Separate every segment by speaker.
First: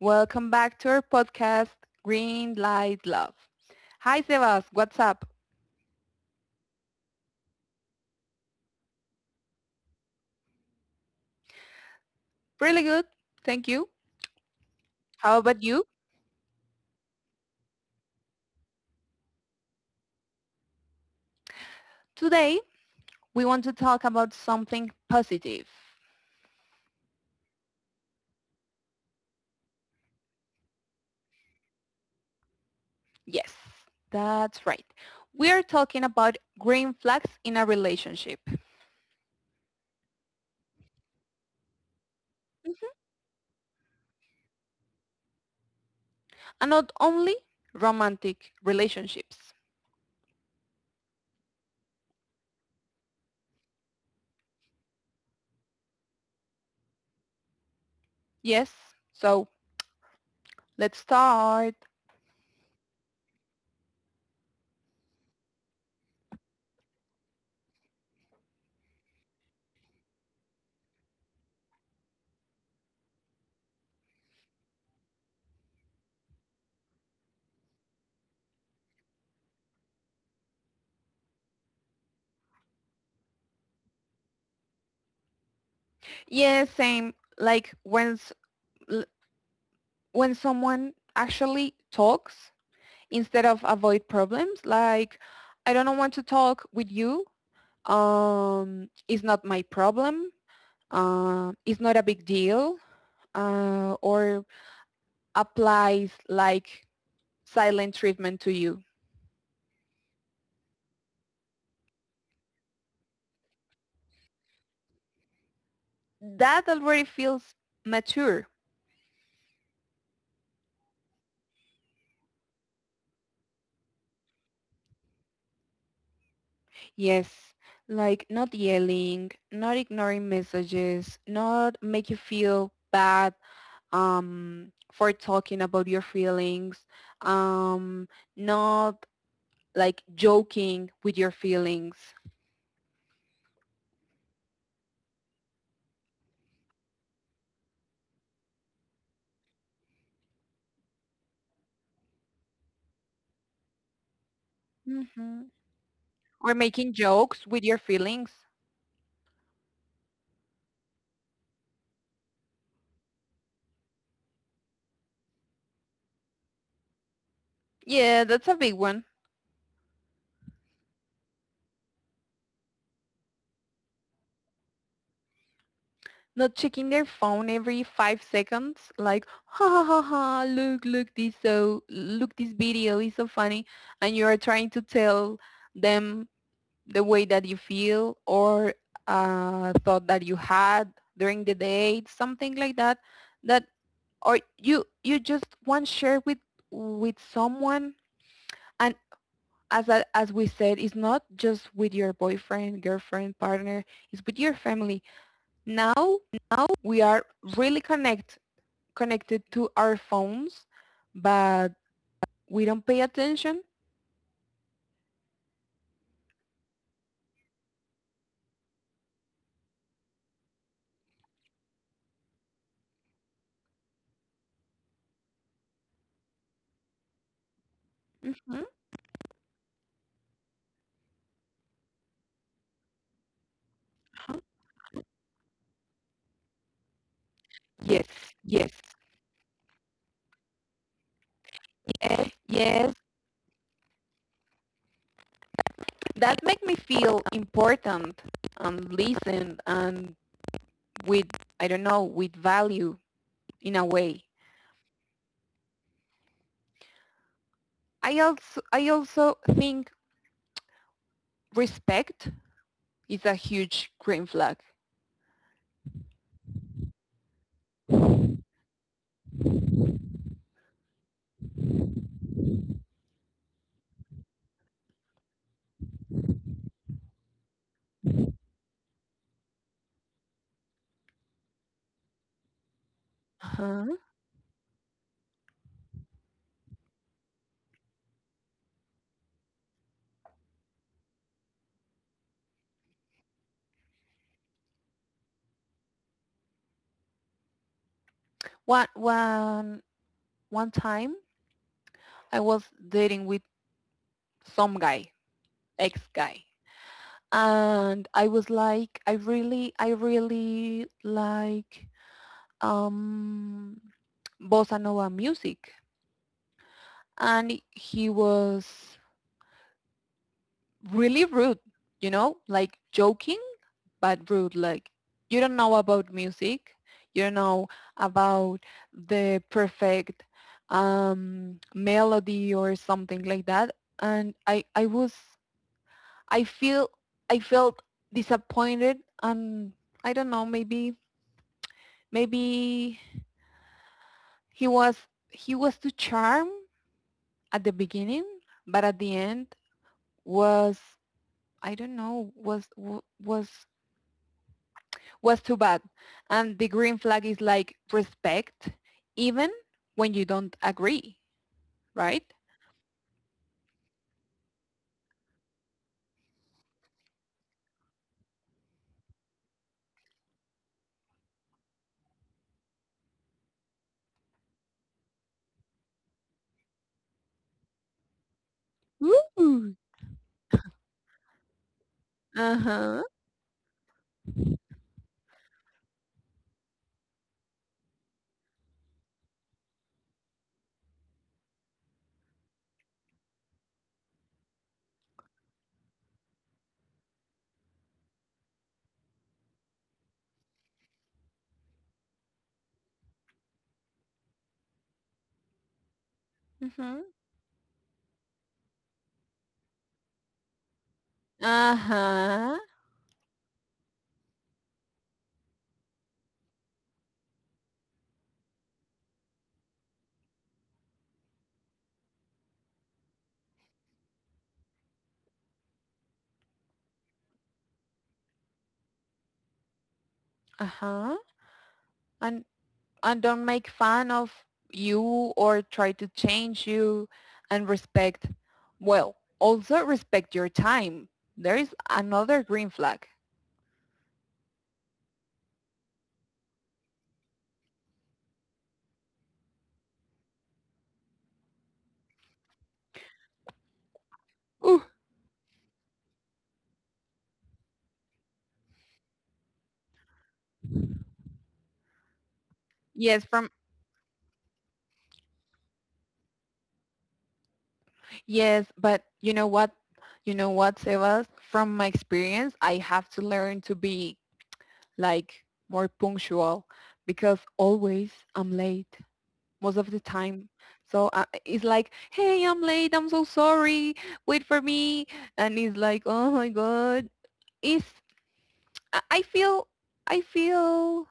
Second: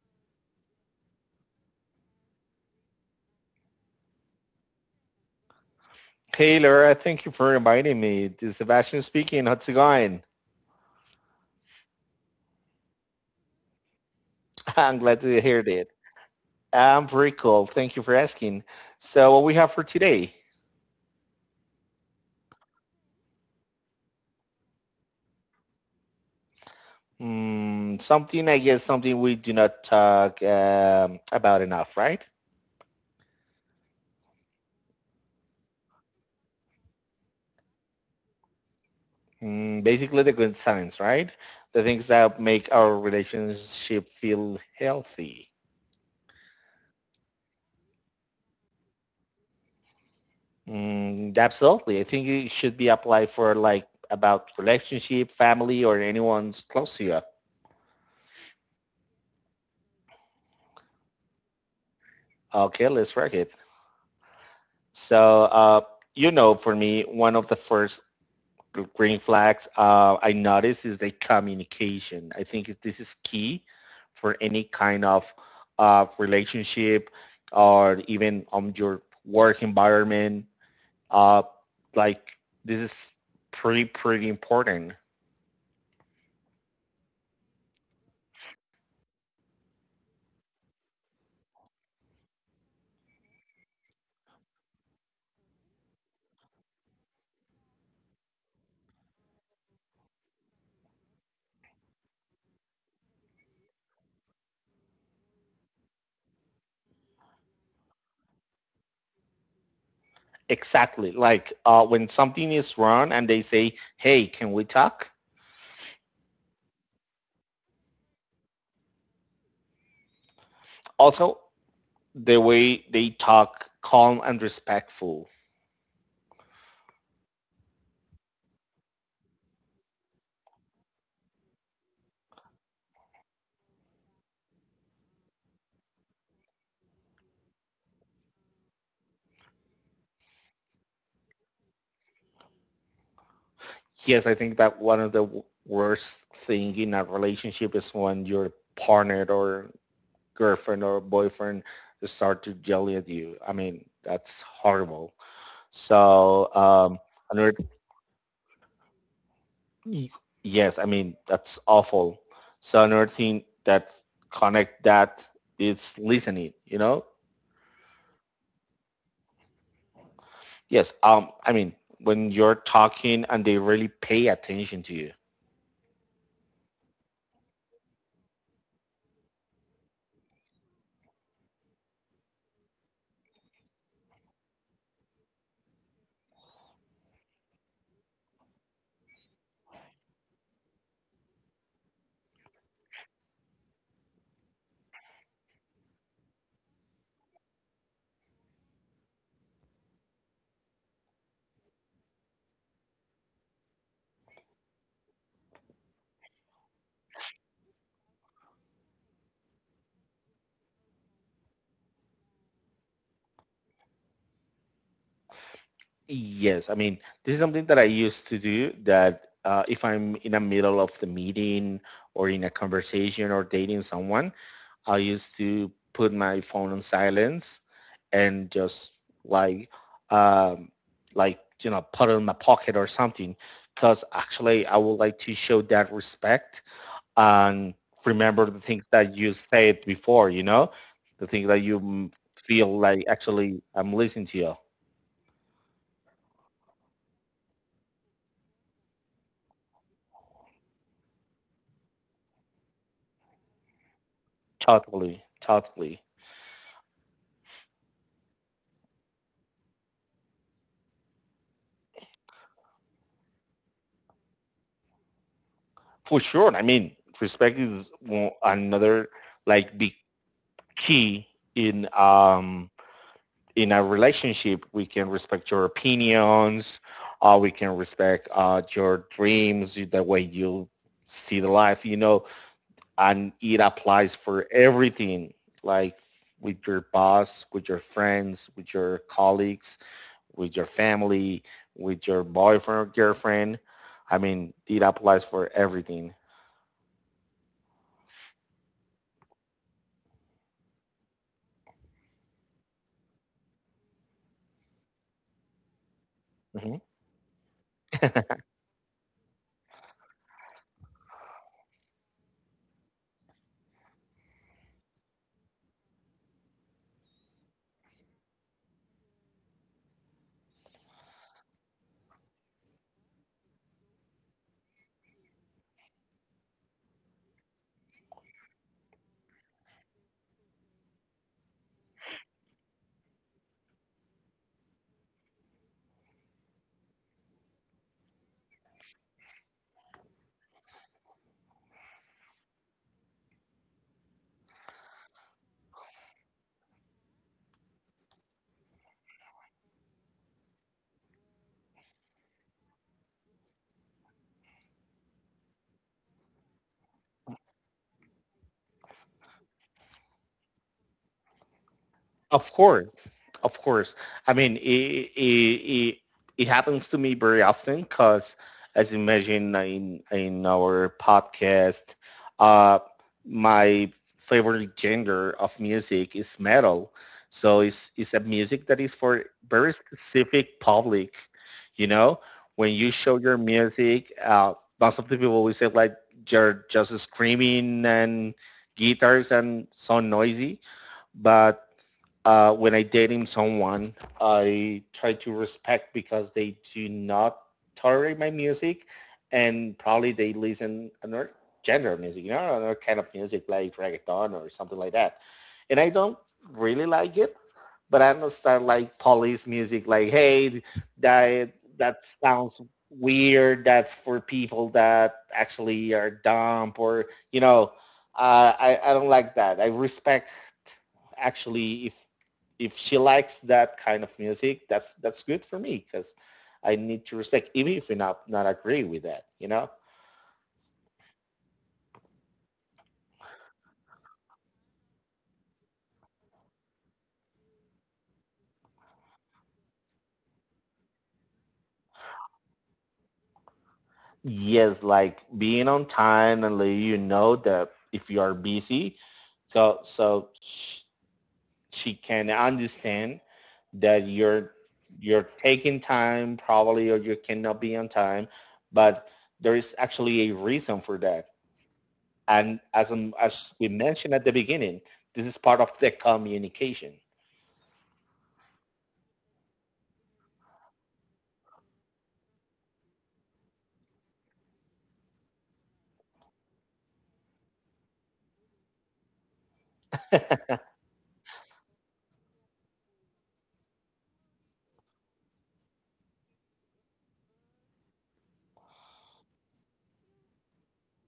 Speaker 1: Welcome back to our podcast, Green Light Love. Hi Sebas, what's up?
Speaker 2: Hey Laura, thank you for reminding me. This is Sebastian speaking. How's it going?
Speaker 1: Really good. Thank you.
Speaker 2: I'm glad
Speaker 1: How
Speaker 2: to hear
Speaker 1: about you?
Speaker 2: that. I'm pretty cool. Thank you for asking. So what we have for today?
Speaker 1: Today, we want to talk about something positive.
Speaker 2: Something, I guess, something we do not talk about enough, right?
Speaker 1: Yes, that's right. We are talking about green flags in a relationship,
Speaker 2: Mm, basically the good signs, right? The things that make our relationship feel healthy.
Speaker 1: and not only romantic relationships.
Speaker 2: Mm, absolutely. I think it should be applied for like about relationship, family, or anyone's close to you.
Speaker 1: Yes, so let's start.
Speaker 2: Okay, let's work it. So, you know, for me, one of the first green flags I notice is the communication. I think this is key for any kind of relationship or even on your work environment. Uh, like this is pretty important.
Speaker 1: Yes, yeah, same. Like when someone actually talks instead of avoid problems like I don't want to talk with you, it's not my problem, it's not a big deal, or applies like silent treatment to you.
Speaker 2: Exactly. Like when something is wrong and they say, hey, can we talk?
Speaker 1: That already feels mature.
Speaker 2: Also, the way they talk calm and respectful.
Speaker 1: Yes, like not yelling, not ignoring messages, not make you feel bad for talking about your feelings, um, not like joking with your feelings,
Speaker 2: Yes, I think that one of the worst thing in a relationship is when your partner or girlfriend or boyfriend start to yell at you. I mean, that's horrible.
Speaker 1: hmm
Speaker 2: So
Speaker 1: or making
Speaker 2: um,
Speaker 1: jokes
Speaker 2: another,
Speaker 1: with your feelings.
Speaker 2: y- yes, I mean that's awful. So another thing that connect that is listening. You know,
Speaker 1: Yeah, that's a big one.
Speaker 2: yes. I mean when you're talking and they really pay attention to you.
Speaker 1: Not checking their phone every 5 seconds, like ha ha ha ha, look this, so look this video is so funny, and you are trying to tell them the way that you feel or thought that you had during the day, something like that. That, or you just want to share with someone. And as we said, it's not just with your boyfriend, girlfriend, partner, it's with your family. Now now we are really connected to our phones, but we don't pay attention.
Speaker 2: Yes, I mean, this is something that I used to do that if I'm in the middle of the meeting or in a conversation or dating someone, I used to put my phone on silence and
Speaker 1: Mhm.
Speaker 2: just like, um, you know, put it in my pocket or something. Because actually I would like to show that respect and
Speaker 1: Yes,
Speaker 2: remember the
Speaker 1: yes.
Speaker 2: things that you said before, you know, the things that you
Speaker 1: Yes,
Speaker 2: feel
Speaker 1: yes,
Speaker 2: like actually I'm listening to you.
Speaker 1: that make me feel important and listened and with, I don't know, with value, in a way.
Speaker 2: Totally, totally.
Speaker 1: I also think respect is a huge green flag.
Speaker 2: For sure. I mean, respect is another like the key in um in a relationship. We can respect your opinions. We can respect your dreams, the way you see the life, you know, and it
Speaker 1: Uh-huh.
Speaker 2: applies for everything, like with your boss, with your friends, with your colleagues, with your family, with your boyfriend or girlfriend. I mean, it applies for everything.
Speaker 1: One one one time I was dating with some guy, ex guy,
Speaker 2: Mhm.
Speaker 1: and I was like, I really like um bossa nova music, and he was really rude, like joking, but rude. Like you don't know about music, you don't know about the perfect melody or something like that. And I feel, I felt disappointed. And I don't know, maybe he was, he was too charm at the beginning, but at the end was, I don't know, was was too bad. And the green flag is like respect, even when you don't agree, right?
Speaker 2: Of course, of course. I mean, it happens to me very often because, as you imagine in our podcast, uh, my favorite genre of music is metal. So it's a music that is for very
Speaker 1: Ooh.
Speaker 2: specific public. You know, when you
Speaker 1: Uh-huh.
Speaker 2: show your music, most of the people will say like you're just screaming and guitars and so noisy, but when I dating someone, I try to respect because they do not tolerate my music, and probably they listen another genre music, you know, another kind of music like reggaeton or something like that. And I don't really
Speaker 1: Mm-hmm.
Speaker 2: like it, but I don't start like police music, like hey, that
Speaker 1: Uh-huh.
Speaker 2: sounds weird. That's for people that actually are dumb or you know, I don't like that. I respect actually if she likes that kind of music, that's good for me because I need to respect, even if we not not agree with that, you know.
Speaker 1: Uh-huh. And and don't make fun of you or try to change you, and respect, well, also respect your time. There is another green flag.
Speaker 2: Yes, like being on time and let you know that if you are busy, so she can understand that
Speaker 1: Ooh.
Speaker 2: you're taking time probably or you cannot be on time, but there is actually a reason for that. And
Speaker 1: Yes, from
Speaker 2: as we mentioned at the beginning, this is part of the communication.
Speaker 1: yes, but you know what? You know what, Sebas? From my experience, I have to learn to be like more punctual, because always I'm late most of the time. So it's like, hey, I'm late. I'm so sorry. Wait for me. And it's like, oh my God. It's, I I feel, I feel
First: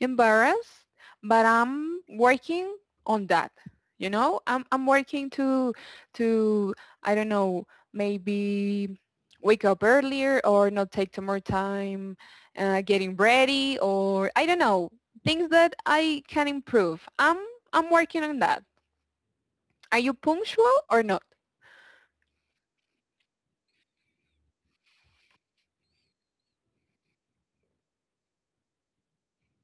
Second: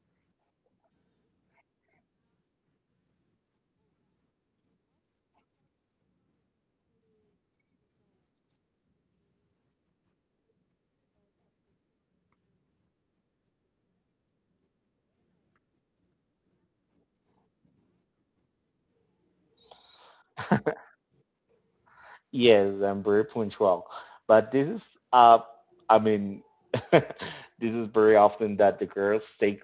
Speaker 1: embarrassed, but I'm working on that. I'm working to, I don't know, maybe wake up earlier or not take too more time getting ready, or I don't know, things that I can improve. I'm working on that. Are you punctual or not?
Speaker 2: Yes, I'm very punctual. But this is, uh, I mean, this is very often that the girls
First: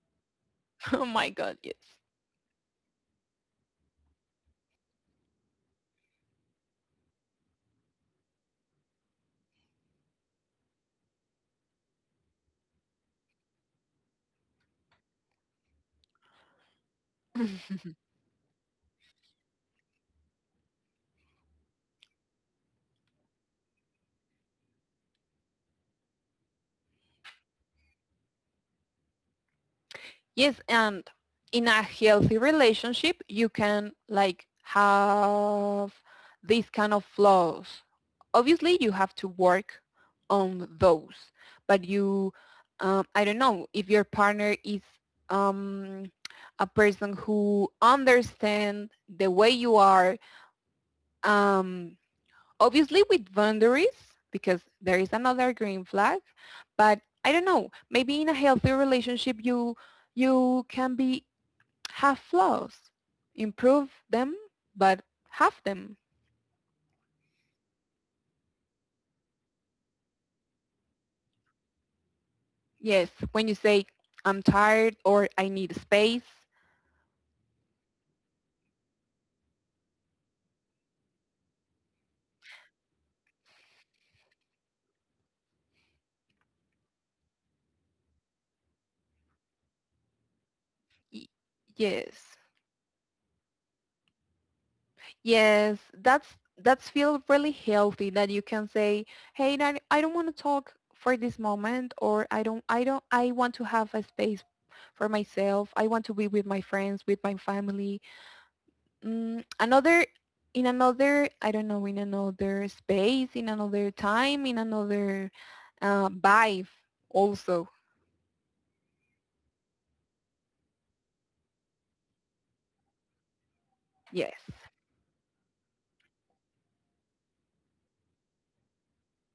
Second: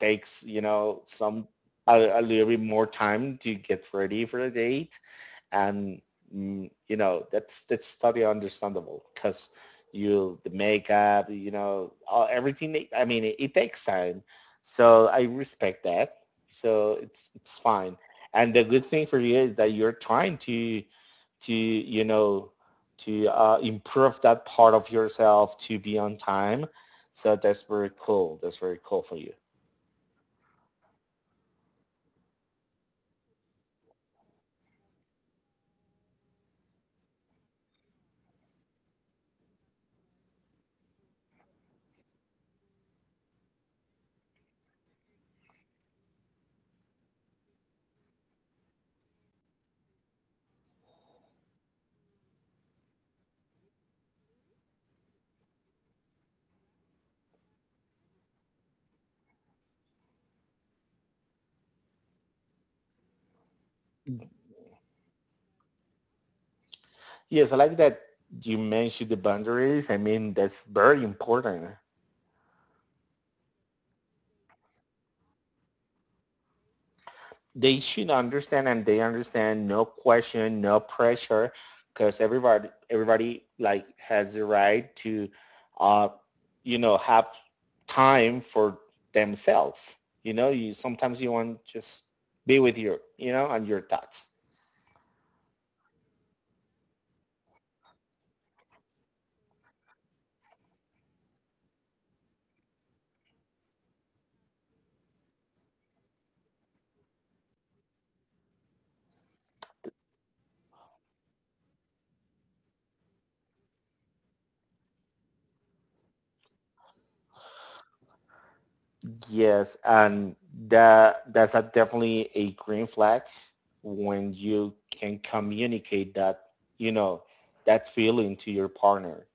Speaker 2: takes, you know,
Speaker 1: Oh my
Speaker 2: some
Speaker 1: God, yes.
Speaker 2: a little bit more time to get ready for the date and you know that's totally understandable because you the makeup, you know, all, everything. I mean, it takes time, so I respect that. So it's fine. And the good thing for you is that you're trying to you know to improve that part of yourself to be on time. So that's very cool. That's very cool for you.
Speaker 1: Yes, and in a healthy relationship, you can like have these kind of flaws. Obviously, you have to work on those, but I don't know, if your partner is um, a person who understands the way you are, um, obviously with boundaries, because there is another green flag, but I don't know, maybe in a healthy relationship, you can be, have flaws. Improve them, but have them.
Speaker 2: Yes, I like that you mentioned the boundaries. I mean, that's very important.
Speaker 1: Yes, when you say, I'm tired or I need space.
Speaker 2: They should understand and they understand, no question, no pressure, because everybody like has the right to uh you know have time for themselves. You know, you sometimes you want just
Speaker 1: Yes.
Speaker 2: be with your, you know, and your thoughts.
Speaker 1: Yes, that's feel really healthy that you can say, hey, I don't want to talk for this moment, or I don't I don't I want to have a space for myself. I want to be with my friends, with my family. Mm, another in another, I don't know, in another space, in another time, in another vibe also.
Speaker 2: Yes, and that's a definitely a green flag when
Speaker 1: Yes,
Speaker 2: you can communicate that, you know, that feeling to your partner.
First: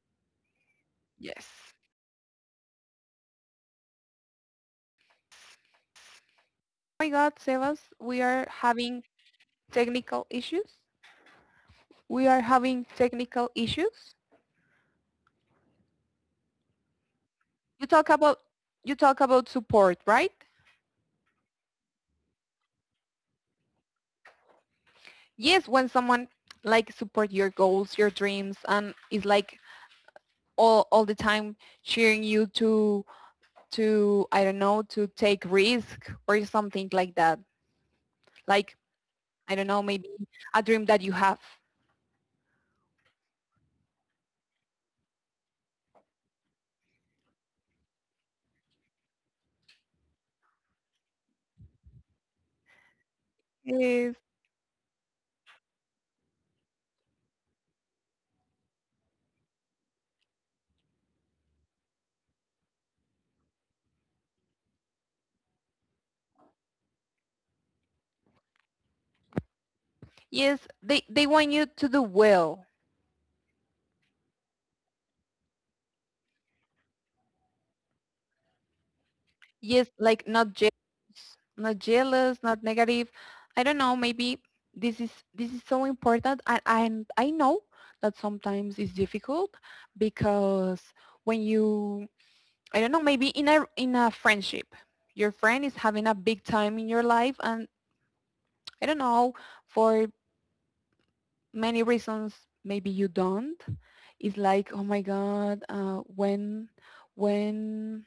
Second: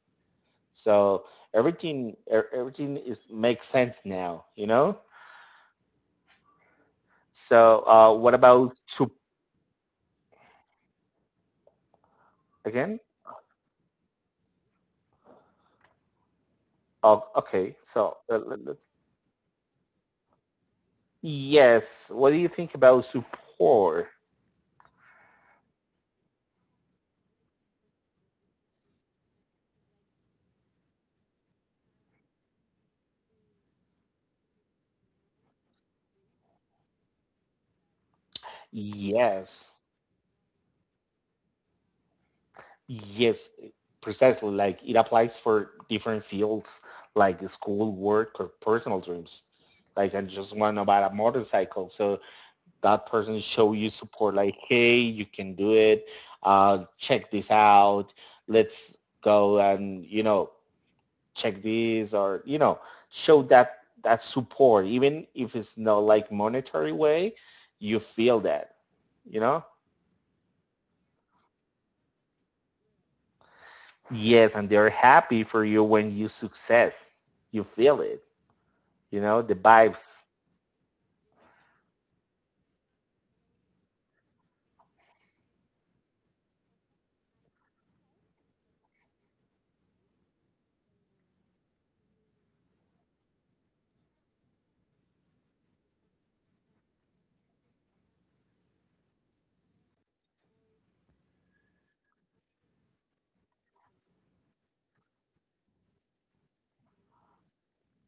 Speaker 2: So
Speaker 1: yes.
Speaker 2: everything is makes sense now, you know.
Speaker 1: Oh my God, Sebas,
Speaker 2: So
Speaker 1: we
Speaker 2: what
Speaker 1: are
Speaker 2: about
Speaker 1: having
Speaker 2: soup
Speaker 1: technical issues we are having
Speaker 2: again?
Speaker 1: technical issues
Speaker 2: Oh, okay.
Speaker 1: you talk
Speaker 2: So
Speaker 1: about
Speaker 2: let, let's.
Speaker 1: you talk about support, right?
Speaker 2: Yes. What do you think about support?
Speaker 1: Yes, when someone like support your goals, your dreams, and is like all the time cheering you to, I don't know, to take risk or something like that. Like, I
Speaker 2: Yes.
Speaker 1: don't know, maybe a dream that you have.
Speaker 2: Yes. Precisely. Like it applies for different fields, like school, work, or personal dreams. Like I just want to buy a motorcycle, so that person show you
Speaker 1: Yes.
Speaker 2: support like hey you can do it, check this out, let's go, and you know, check this or you know, show that support even if it's not like monetary way, you feel that, you know.
Speaker 1: Yes, they want you to do well.
Speaker 2: Yes, and they're happy for you when you success. You feel it, you know, the
Speaker 1: Yes,
Speaker 2: vibes.
Speaker 1: like not jealous, not jealous, not negative. I don't know, maybe this is so important, and I know that sometimes it's difficult because when you, I don't know, maybe in a friendship, your friend is having a big time in your life and I don't know, for many reasons maybe you don't. It's like, oh my God, when,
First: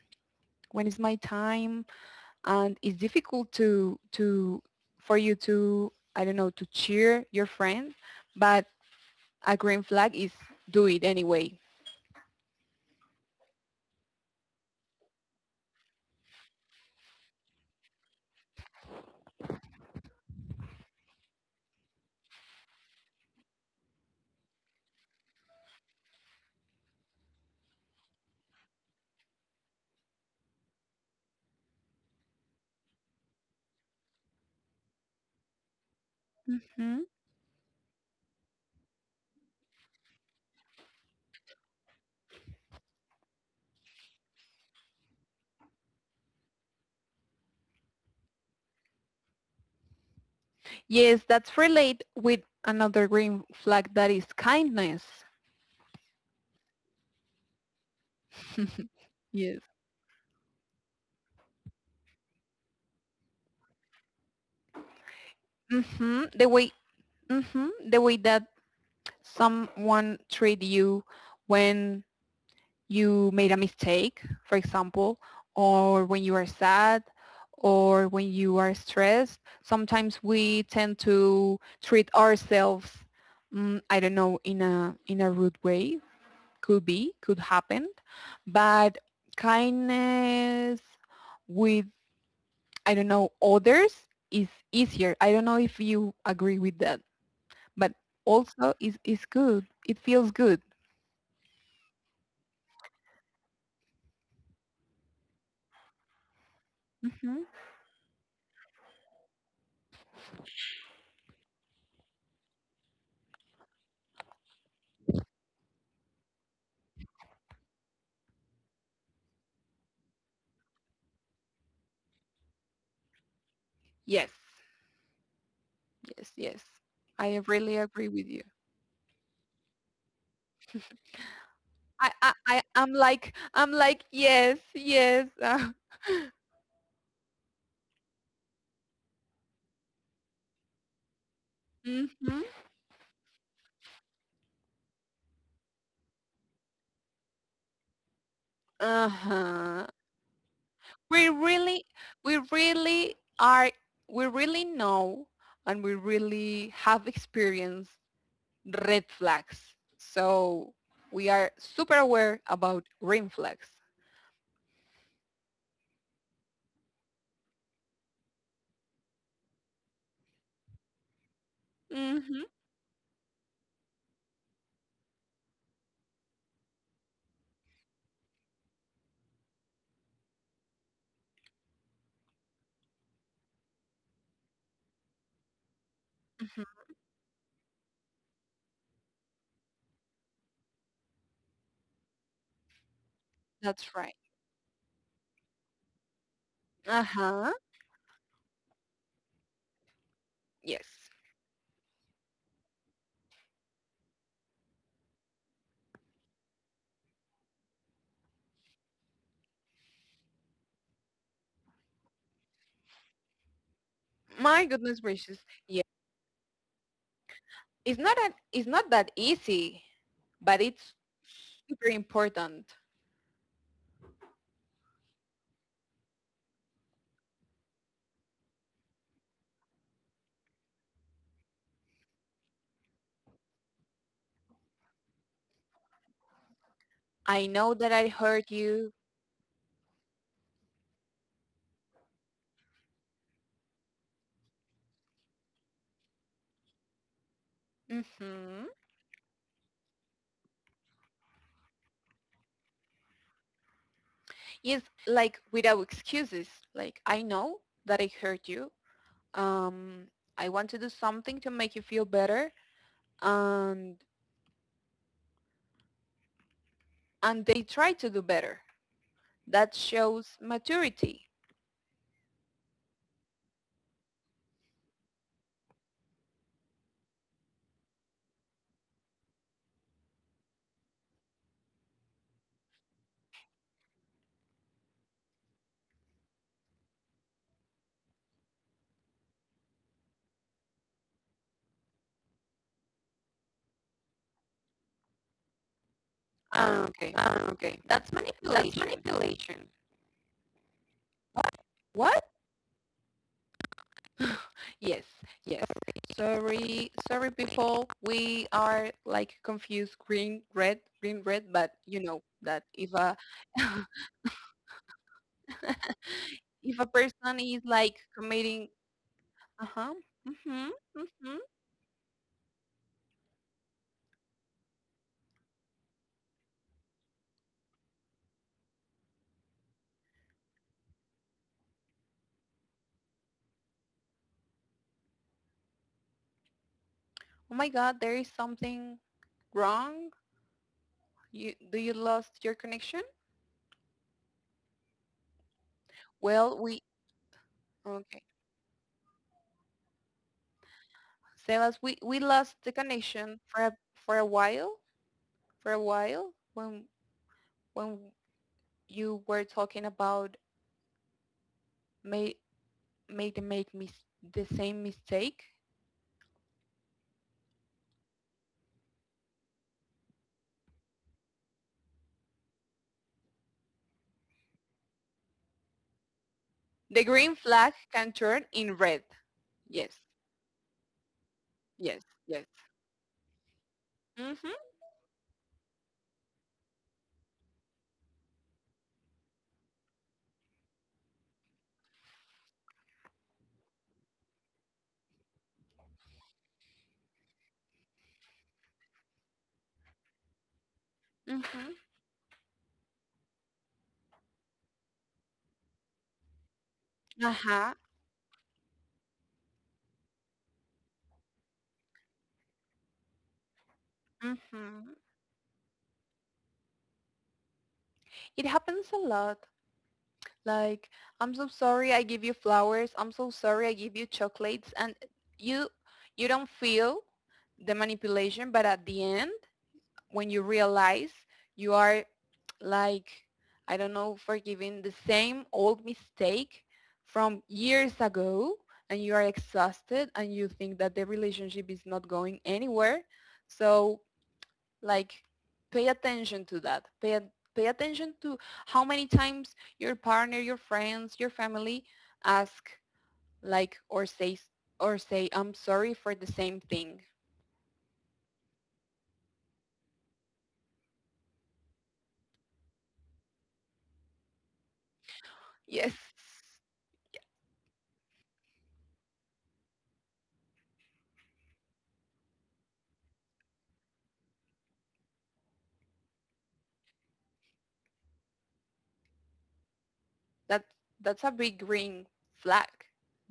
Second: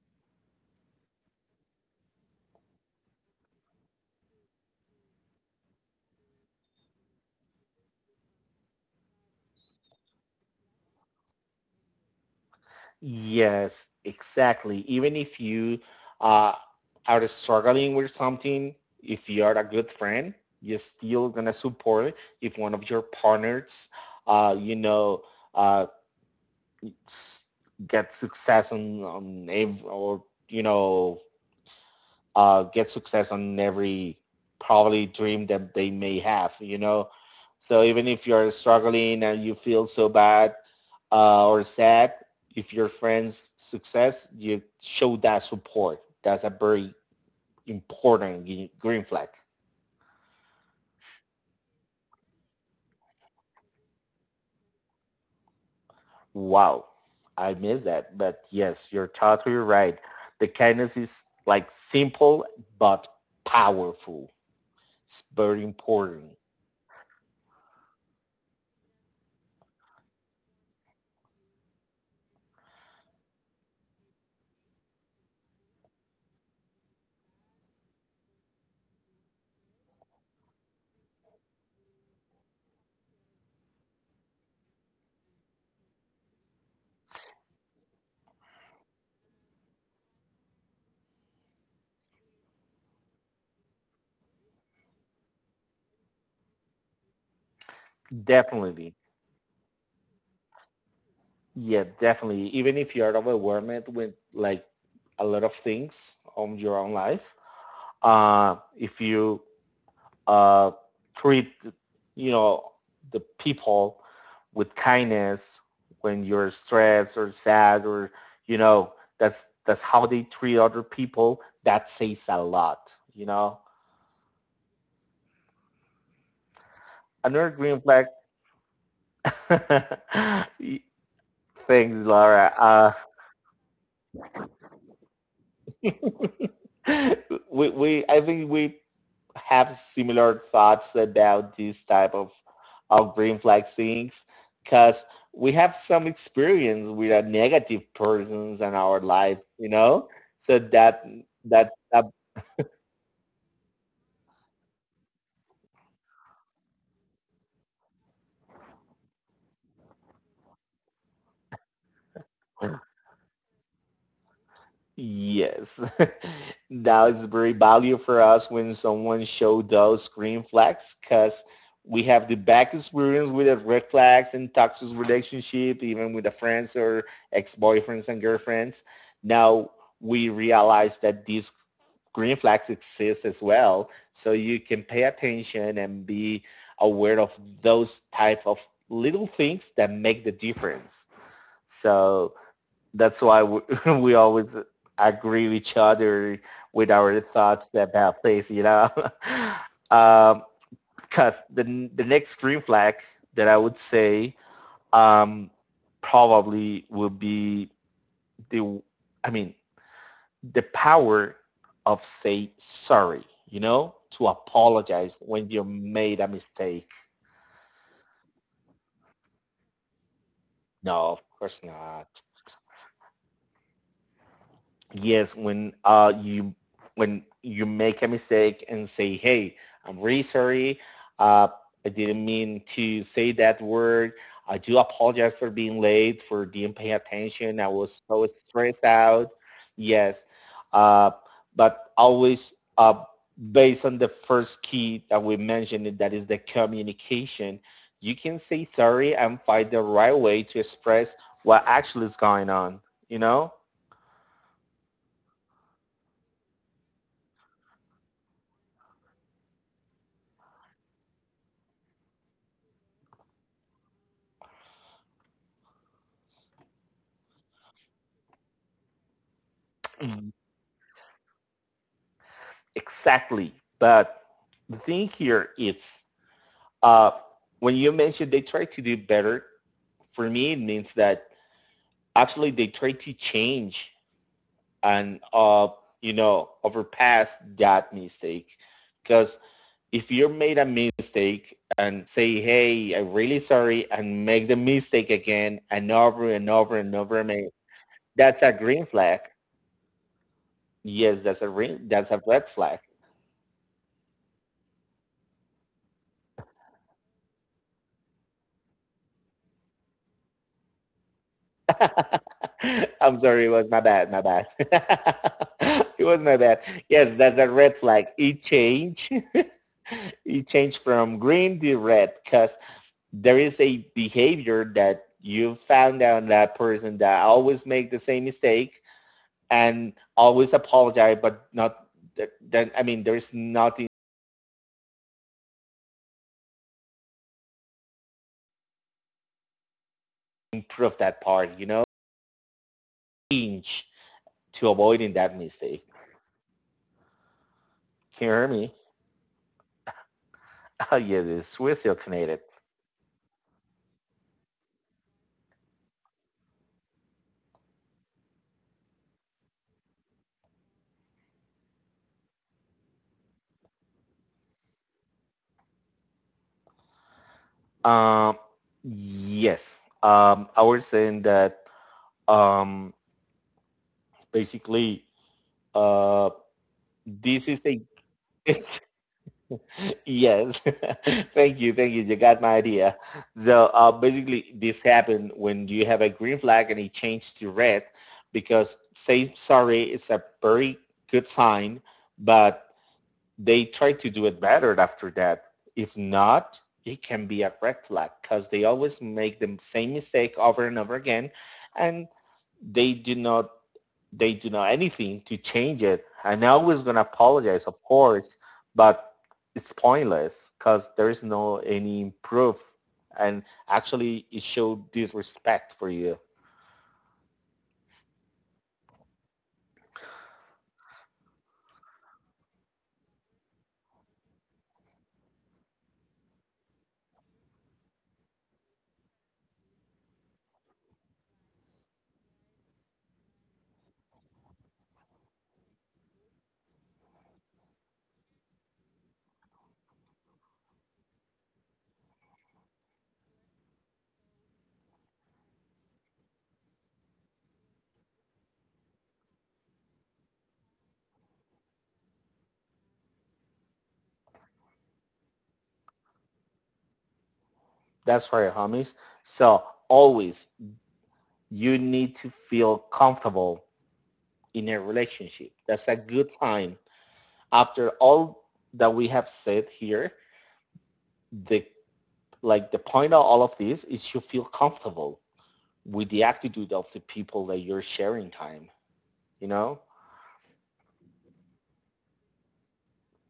Speaker 1: when is my time? And it's difficult for you to, I don't know, to cheer your friend, but a green flag is do it anyway.
Speaker 2: Yes, exactly. Even if you uh, are struggling with something, if you are a good friend, you're still gonna support if one of your partners, uh, you know, uh, s- get success on, get success on every probably dream that they may have, you
Speaker 1: Mm-hmm.
Speaker 2: know. So even if you're struggling and you feel so bad, or sad, if your friend's success, you show that support. That's a very important green flag.
Speaker 1: Yes, that's related with another green flag, that is kindness.
Speaker 2: Wow, I missed that. But yes, you're totally
Speaker 1: Yes.
Speaker 2: right. The kindness is like simple but powerful. It's very
Speaker 1: Mm-hmm.
Speaker 2: important.
Speaker 1: The way Mm-hmm. The way that someone treat you when you made a mistake, for example, or when you are sad or when you are stressed. Sometimes we tend to treat ourselves, I don't know, in a rude way. Could be, could happen, but kindness with, I don't know, others is easier. I don't know if you agree with that, but also
Speaker 2: Definitely.
Speaker 1: is good. It feels good.
Speaker 2: Yeah, definitely. Even if you're overwhelmed with like a lot of things on your own life,
Speaker 1: Hmm.
Speaker 2: if you uh, treat, you know, the people with kindness when you're stressed or sad or you know, that's how they treat other people, that says a lot, you know.
Speaker 1: Yes. Yes, yes. I
Speaker 2: Another
Speaker 1: really
Speaker 2: green flag.
Speaker 1: agree with you.
Speaker 2: Thanks
Speaker 1: I, I,
Speaker 2: Laura.
Speaker 1: I I'm like, I'm like, yes, yes.
Speaker 2: We I think we have similar thoughts about this type
Speaker 1: Mm-hmm.
Speaker 2: of green flag things because we have some experience with a negative persons in our lives, you
Speaker 1: Uh-huh.
Speaker 2: know. So
Speaker 1: We really,
Speaker 2: that.
Speaker 1: we really are, we really know, and we really have experienced red flags. So we are super aware about green flags.
Speaker 2: Yes. Now it's very valuable for us when someone show those green flags because we have the
Speaker 1: Mm-hmm.
Speaker 2: back experience with the red flags and toxic relationship, even with the friends or ex-boyfriends and girlfriends. Now we realize that these green flags exist as well. So you can pay attention and be
Speaker 1: Mm-hmm.
Speaker 2: aware of those type of little things that make the difference. So that's why we,
Speaker 1: That's right.
Speaker 2: we always agree with each other with our
Speaker 1: Uh-huh.
Speaker 2: thoughts about things, you know. um,
Speaker 1: Yes.
Speaker 2: Because the next green flag that I would say um, probably would be the, I mean, the power of say sorry, you know, to
Speaker 1: My goodness
Speaker 2: apologize
Speaker 1: gracious.
Speaker 2: when you made a mistake.
Speaker 1: It's not that easy, but it's
Speaker 2: No, of course
Speaker 1: super
Speaker 2: not.
Speaker 1: important.
Speaker 2: Yes, when you when you make a mistake and say, "Hey, I'm really sorry. Uh, I didn't mean to say that word. I do apologize for being late, for didn't pay
Speaker 1: I
Speaker 2: attention. I
Speaker 1: know that
Speaker 2: was
Speaker 1: I
Speaker 2: so
Speaker 1: hurt
Speaker 2: stressed
Speaker 1: you.
Speaker 2: out." Yes, uh, but always based on the first key that we mentioned, that is the communication. You can say
Speaker 1: Hmm.
Speaker 2: sorry and find the right way to express what actually is going on. You know.
Speaker 1: Yes, like without excuses. Like I know that I hurt you. Um, I want to do something to make you feel better, and and they try to do better. That shows maturity.
Speaker 2: Exactly. But the thing here is uh, when you mentioned they try to do better, for me it means that actually they try to change and you know overpass that mistake. Because if you made a mistake and say, hey, I'm really sorry and make the mistake again and over and over
Speaker 1: Ah,
Speaker 2: and
Speaker 1: okay.
Speaker 2: over again,
Speaker 1: Ah, okay. That's
Speaker 2: that's a
Speaker 1: manipulation. That's
Speaker 2: green flag.
Speaker 1: manipulation.
Speaker 2: Yes, that's a green, that's a
Speaker 1: What?
Speaker 2: red flag.
Speaker 1: Yes, yes. Sorry, sorry, before we are like confused green, red, but you know that if a
Speaker 2: I'm sorry, it was my bad, my bad. It was my bad.
Speaker 1: if a
Speaker 2: Yes, that's
Speaker 1: person
Speaker 2: a
Speaker 1: is
Speaker 2: red
Speaker 1: like
Speaker 2: flag. It
Speaker 1: committing
Speaker 2: changed.
Speaker 1: uh-huh,
Speaker 2: It
Speaker 1: mm-hmm,
Speaker 2: changed from
Speaker 1: mm-hmm,
Speaker 2: green to red because there is a behavior that you found out that person that always make the same mistake and always apologize, but not then. I mean, there's nothing
Speaker 1: oh my God, there is something wrong.
Speaker 2: to improve that part,
Speaker 1: You
Speaker 2: you
Speaker 1: do
Speaker 2: know,
Speaker 1: you lost your connection?
Speaker 2: change to avoiding that mistake.
Speaker 1: Well, we okay.
Speaker 2: Can you hear me? Oh, yeah, the
Speaker 1: Sebas,
Speaker 2: Swiss
Speaker 1: we
Speaker 2: connected.
Speaker 1: lost the connection for for a while, a while when you were talking about ma made made mis- the same mistake,
Speaker 2: Um, yes. I was saying that um, basically uh,
Speaker 1: the green
Speaker 2: this is
Speaker 1: flag
Speaker 2: a
Speaker 1: can turn in
Speaker 2: it's,
Speaker 1: red. Yes,
Speaker 2: yes. Thank you, thank
Speaker 1: yes,
Speaker 2: you. You got
Speaker 1: yes.
Speaker 2: my idea. So
Speaker 1: Mm-hmm,
Speaker 2: basically, this happened when you have a green flag and it changed to red because say sorry is a very good sign, but they try to do it better after that. If not, it can be a red flag because they always make the same mistake over and over again,
Speaker 1: mm-hmm.
Speaker 2: and they do not they do not anything to change it. I'm always gonna apologize,
Speaker 1: Uh-huh,
Speaker 2: of course, but it's pointless because there is no any proof, and actually it
Speaker 1: mm-hmm.
Speaker 2: showed disrespect for you.
Speaker 1: It happens a lot. Like, I'm so sorry I give you flowers. I'm so sorry I give you chocolates. And you you don't feel the manipulation, but at the end, when you realize you are like, I don't know, forgiving the same old mistake from years ago, and you are exhausted and you think that the relationship is not going anywhere. So like pay attention to that. Pay attention to how many times your partner, your friends, your family ask like or say I'm sorry for the same thing.
Speaker 2: That's for your homies. So always you need to feel comfortable in a relationship. That's
Speaker 1: Yes,
Speaker 2: a good sign. After all that we have said here, the like the point of all of this is you feel comfortable with the attitude of the people that you're sharing time, you know,
Speaker 1: That that's a big green flag,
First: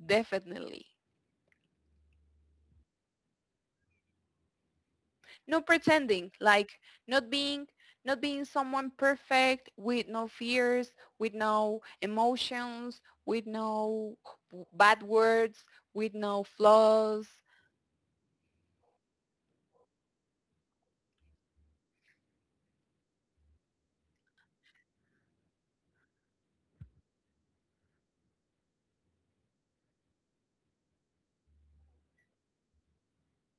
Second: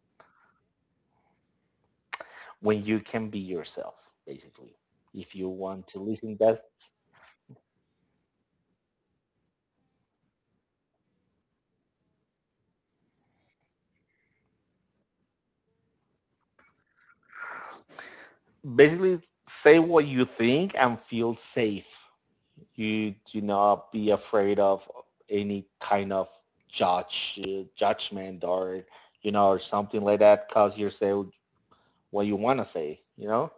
Speaker 1: definitely.
Speaker 2: when you can be yourself, basically. If you
Speaker 1: No
Speaker 2: want to
Speaker 1: pretending,
Speaker 2: listen, that's
Speaker 1: like not being not being someone perfect with no fears, with no emotions, with no bad words, with no flaws.
Speaker 2: basically say what you think and feel safe. You do not be afraid of any kind of judgment or or something like that because you're saying what you want to say.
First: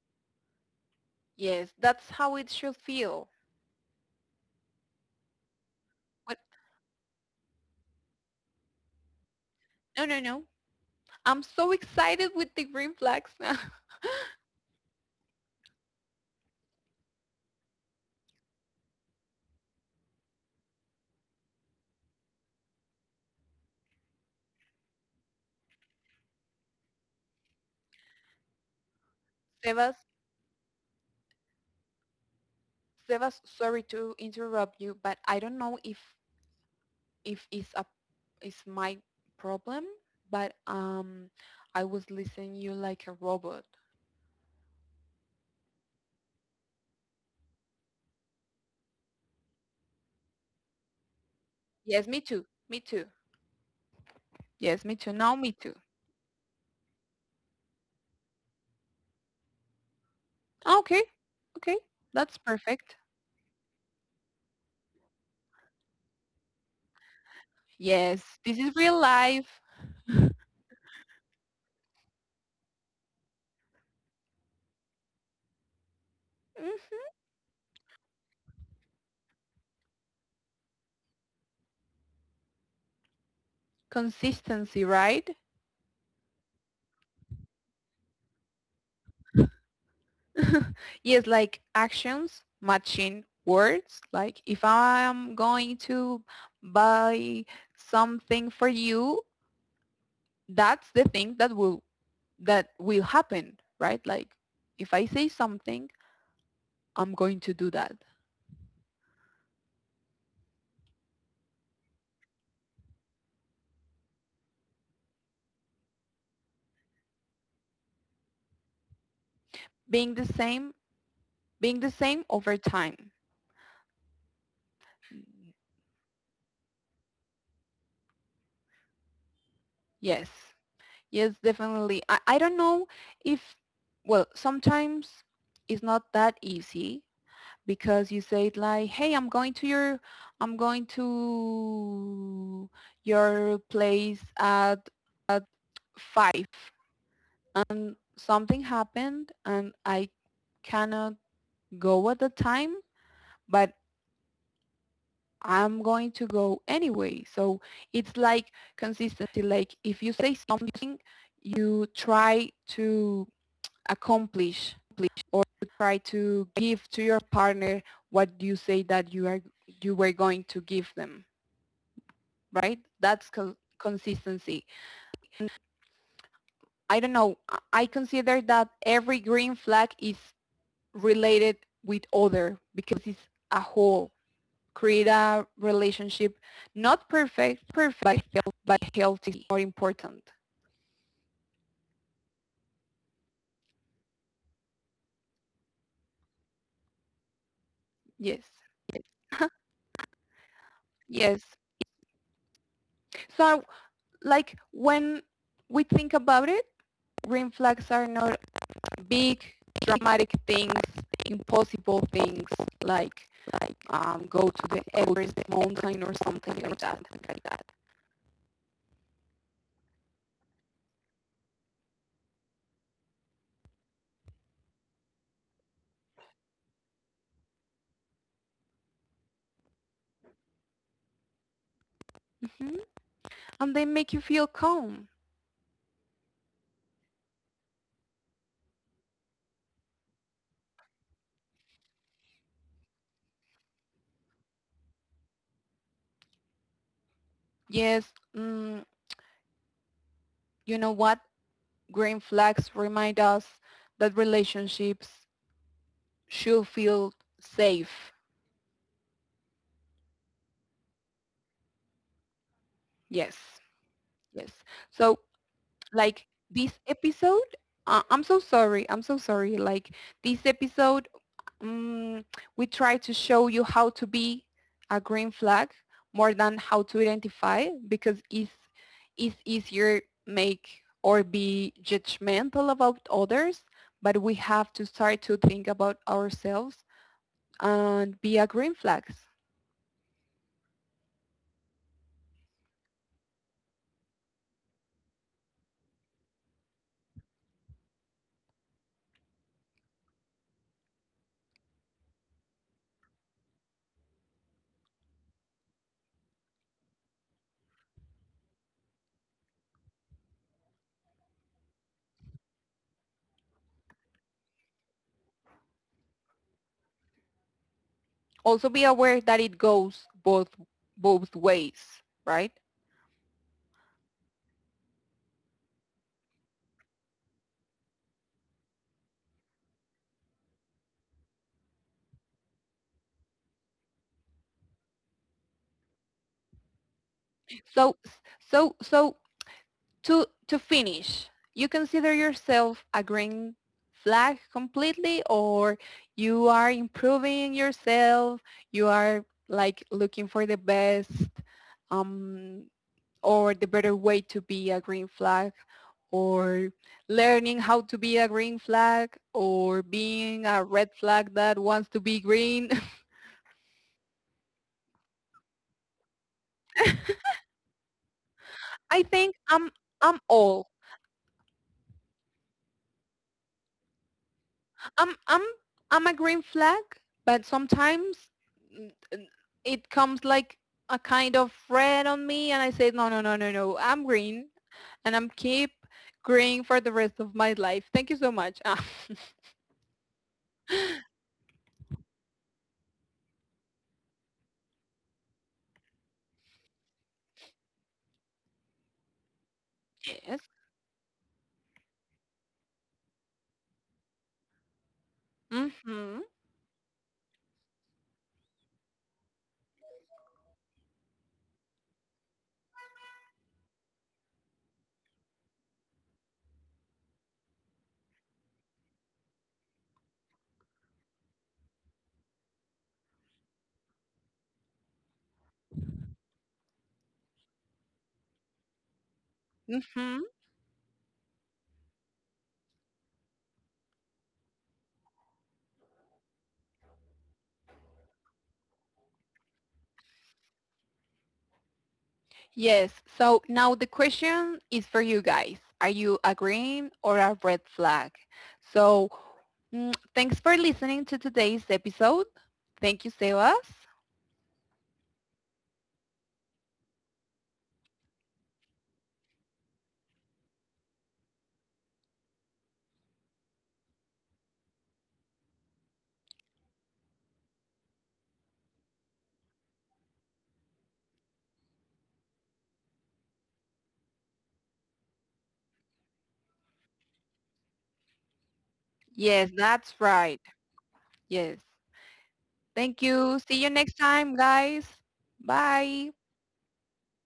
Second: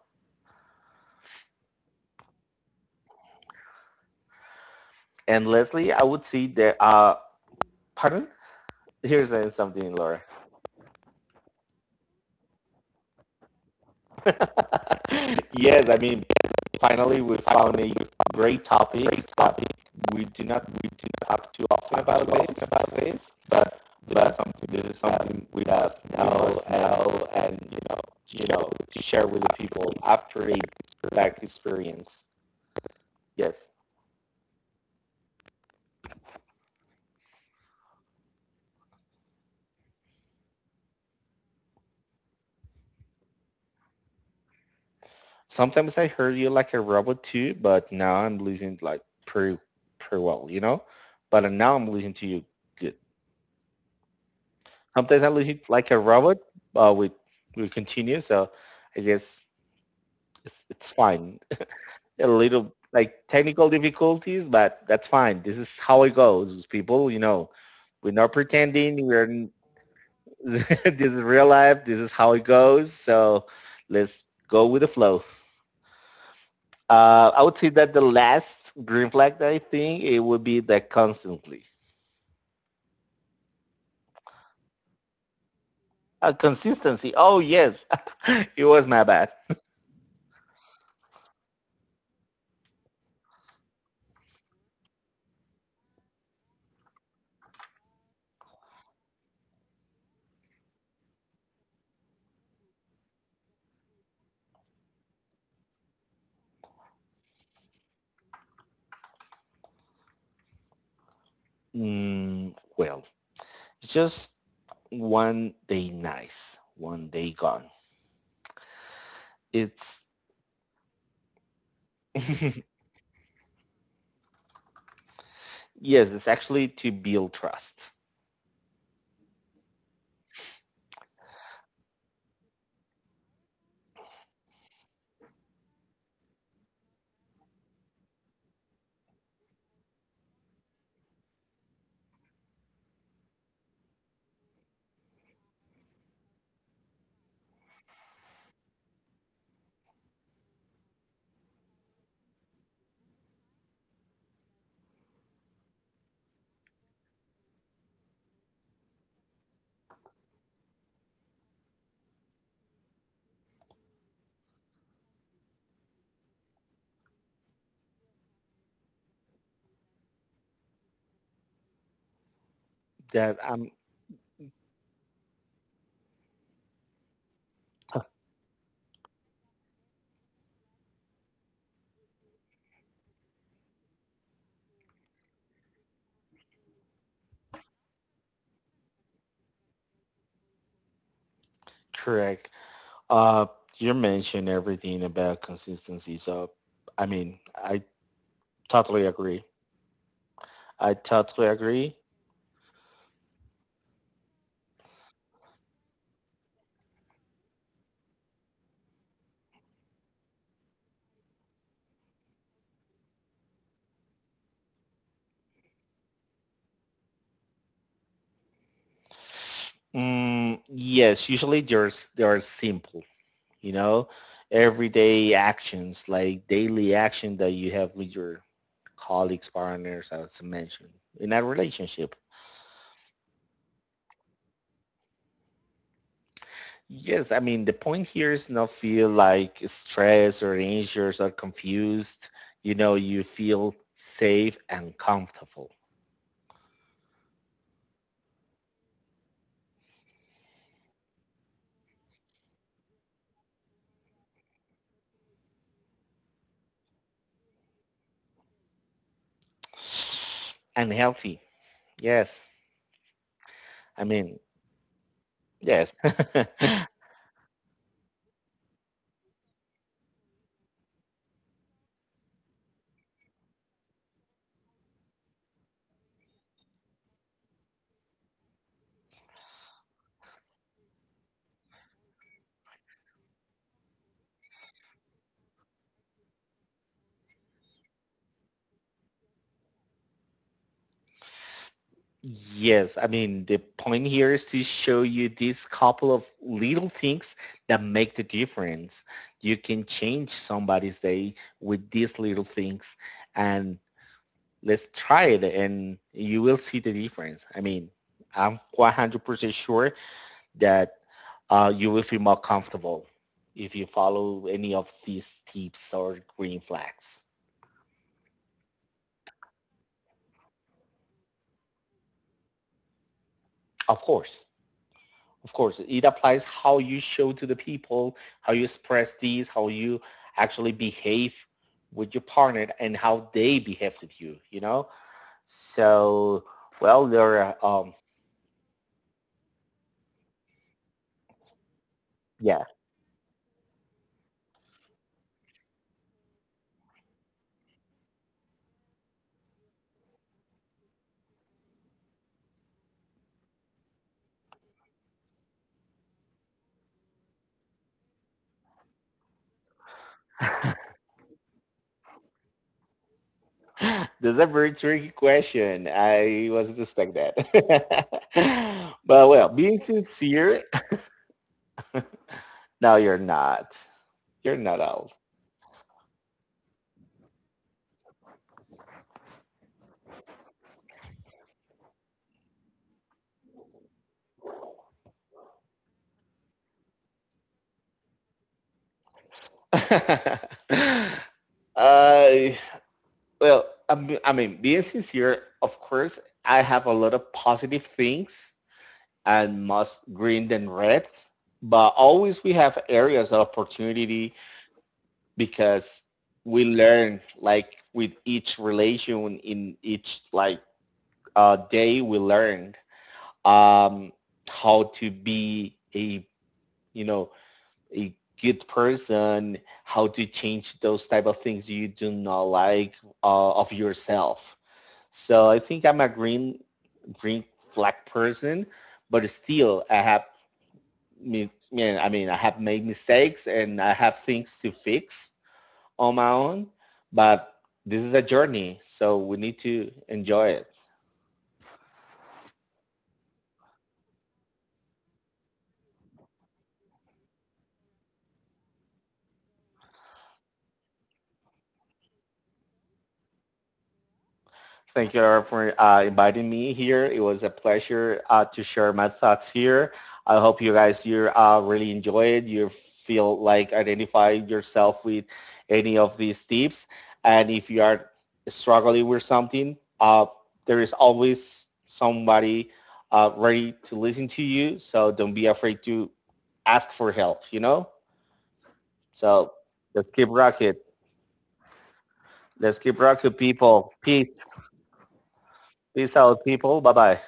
Speaker 1: Yes, that's how it should feel.
Speaker 2: And Leslie, I would
Speaker 1: But
Speaker 2: see that, pardon? Here's something,
Speaker 1: no, no,
Speaker 2: Laura.
Speaker 1: no. I'm so excited with the green flags now.
Speaker 2: yes, I mean, finally we found a great topic. Great topic. We do not talk too often about this, but but something this is something we must know and you know to share with the people
Speaker 1: Sebas,
Speaker 2: after a back experience.
Speaker 1: Sebas,
Speaker 2: Yes.
Speaker 1: sorry to interrupt you, but I don't know if if it's a it's my problem, but I was listening you like a robot.
Speaker 2: Sometimes I heard you like a robot too, but now I'm listening like pretty well, you know. But now I'm
Speaker 1: Yes,
Speaker 2: listening
Speaker 1: me
Speaker 2: to you
Speaker 1: too. Me
Speaker 2: good.
Speaker 1: too. Yes, me too.
Speaker 2: Sometimes I
Speaker 1: Now me
Speaker 2: listen
Speaker 1: too.
Speaker 2: like a robot, but we continue. So I guess it's,
Speaker 1: Ah,
Speaker 2: it's
Speaker 1: okay,
Speaker 2: fine.
Speaker 1: okay,
Speaker 2: A
Speaker 1: that's
Speaker 2: little
Speaker 1: perfect.
Speaker 2: like technical difficulties, but that's fine. This is how it goes, people. You know, we're
Speaker 1: Yes,
Speaker 2: not
Speaker 1: this is real
Speaker 2: pretending.
Speaker 1: life.
Speaker 2: This is real life. This is how it goes. So let's go with the flow.
Speaker 1: Mhm.
Speaker 2: I would say that the last green flag that I think it would be that constantly.
Speaker 1: Consistency, right?
Speaker 2: Consistency. Oh, yes. it was my bad.
Speaker 1: Yes, like actions matching words. Like if I'm going to buy something for you, that's the thing that will happen, right? Like if I say something, I'm going to do that.
Speaker 2: Well, just one day nice, one day gone. It's,
Speaker 1: Being the same, being the same
Speaker 2: yes,
Speaker 1: over time.
Speaker 2: it's actually to build trust.
Speaker 1: Yes. Yes, definitely. I don't know if, well, sometimes it's not that easy because you say it like, hey, I'm going to your place at 5 and something happened and I cannot go at the time, but I'm going to go anyway. So it's like consistency. Like if you say something, you try to accomplish or try to give to your partner what you say that you were going to give them, right? That's
Speaker 2: That I'm
Speaker 1: consistency. I don't know. I consider that every green flag is related with other, because it's a whole. Create a relationship, not perfect, perfect, but healthy or important.
Speaker 2: correct. Uh, you mentioned everything about consistency. So, I mean, I
Speaker 1: Yes,
Speaker 2: totally agree. I
Speaker 1: yes.
Speaker 2: totally agree.
Speaker 1: So like when we think about it, green flags are not big, dramatic things, impossible things like go to the Everest mountain or something like that. Like that.
Speaker 2: Mm, yes, usually they are simple, you know, everyday actions like daily action that you have with your colleagues, partners, as I mentioned, in a relationship.
Speaker 1: hmm And they make you feel calm.
Speaker 2: Yes, I mean the point here is not feel like stressed or anxious or confused. You know, you feel safe and comfortable
Speaker 1: Yes, mm, you know what? Green flags remind us that relationships should feel safe.
Speaker 2: and healthy. Yes,
Speaker 1: Yes,
Speaker 2: I mean
Speaker 1: yes. So,
Speaker 2: yes.
Speaker 1: like this episode, I'm so sorry. I'm so sorry. Like this episode, mm, we try to show you how to be a green flag more than how to identify because it's easier make or be judgmental about others, but we have to start to think about ourselves and be a green flag.
Speaker 2: Yes, I mean, the point here is to show you these couple of little things that make the difference. You can change somebody's day with these little things and let's try it and you will see the difference. I mean, I'm 100% sure that you will feel more comfortable if you follow any of these tips or green flags.
Speaker 1: Also be aware that it goes both ways, right?
Speaker 2: Of course. Of course, it applies how you show to the people, how you express these, how you actually behave with your partner and how they behave with you, you know? So, well, there are, um,
Speaker 1: So so so to finish, you consider
Speaker 2: yeah,
Speaker 1: yourself a green flag completely, or you are improving yourself, you are like looking for the best, um, or the better way to be a green flag, or learning how to be a green flag, or being a red flag that wants to be green.
Speaker 2: this is a very tricky question. I wasn't expect that.
Speaker 1: I
Speaker 2: but
Speaker 1: think
Speaker 2: well, being
Speaker 1: I'm
Speaker 2: sincere,
Speaker 1: all
Speaker 2: no, you're not. You're not
Speaker 1: I'm I'm I'm a green flag, but sometimes mm, mm, it comes like a kind of red on me, and I say no, no, no, no, no. I'm green, and I'm keep green for the rest of my life. Thank you so much. Ah,
Speaker 2: out. uh, well, I mean, being sincere, of course, I have a lot of positive things and most
Speaker 1: yes.
Speaker 2: green than reds, but always we have areas of opportunity because
Speaker 1: Mhm.
Speaker 2: we learn like with each relation in each like day we learn um, how to be a you know a good person, how to change those type of things you do not like of yourself. So I think I'm a green flag person, but still I
Speaker 1: Mhm.
Speaker 2: have me. Yeah, I mean, I have made mistakes and I have things to fix on my own. But this is a journey, so we need to enjoy it.
Speaker 1: Yes. So now the question is for you guys: Are you a green or a red flag? So Thanks for listening to today's episode. Thank you, Sebas.
Speaker 2: Thank you for inviting me here. It was a pleasure to share my thoughts here. I hope you guys you really enjoy it. You feel like identify yourself with any of these tips. And if you are struggling with something, there is always somebody ready to listen to you. So don't be afraid to ask for help, you know? So
Speaker 1: Yes, that's
Speaker 2: let's keep
Speaker 1: right.
Speaker 2: rocking.
Speaker 1: Yes.
Speaker 2: Let's keep
Speaker 1: Thank
Speaker 2: rocking,
Speaker 1: you. See you
Speaker 2: people.
Speaker 1: next time,
Speaker 2: Peace.
Speaker 1: guys. Bye.
Speaker 2: Peace out, people. Bye-bye.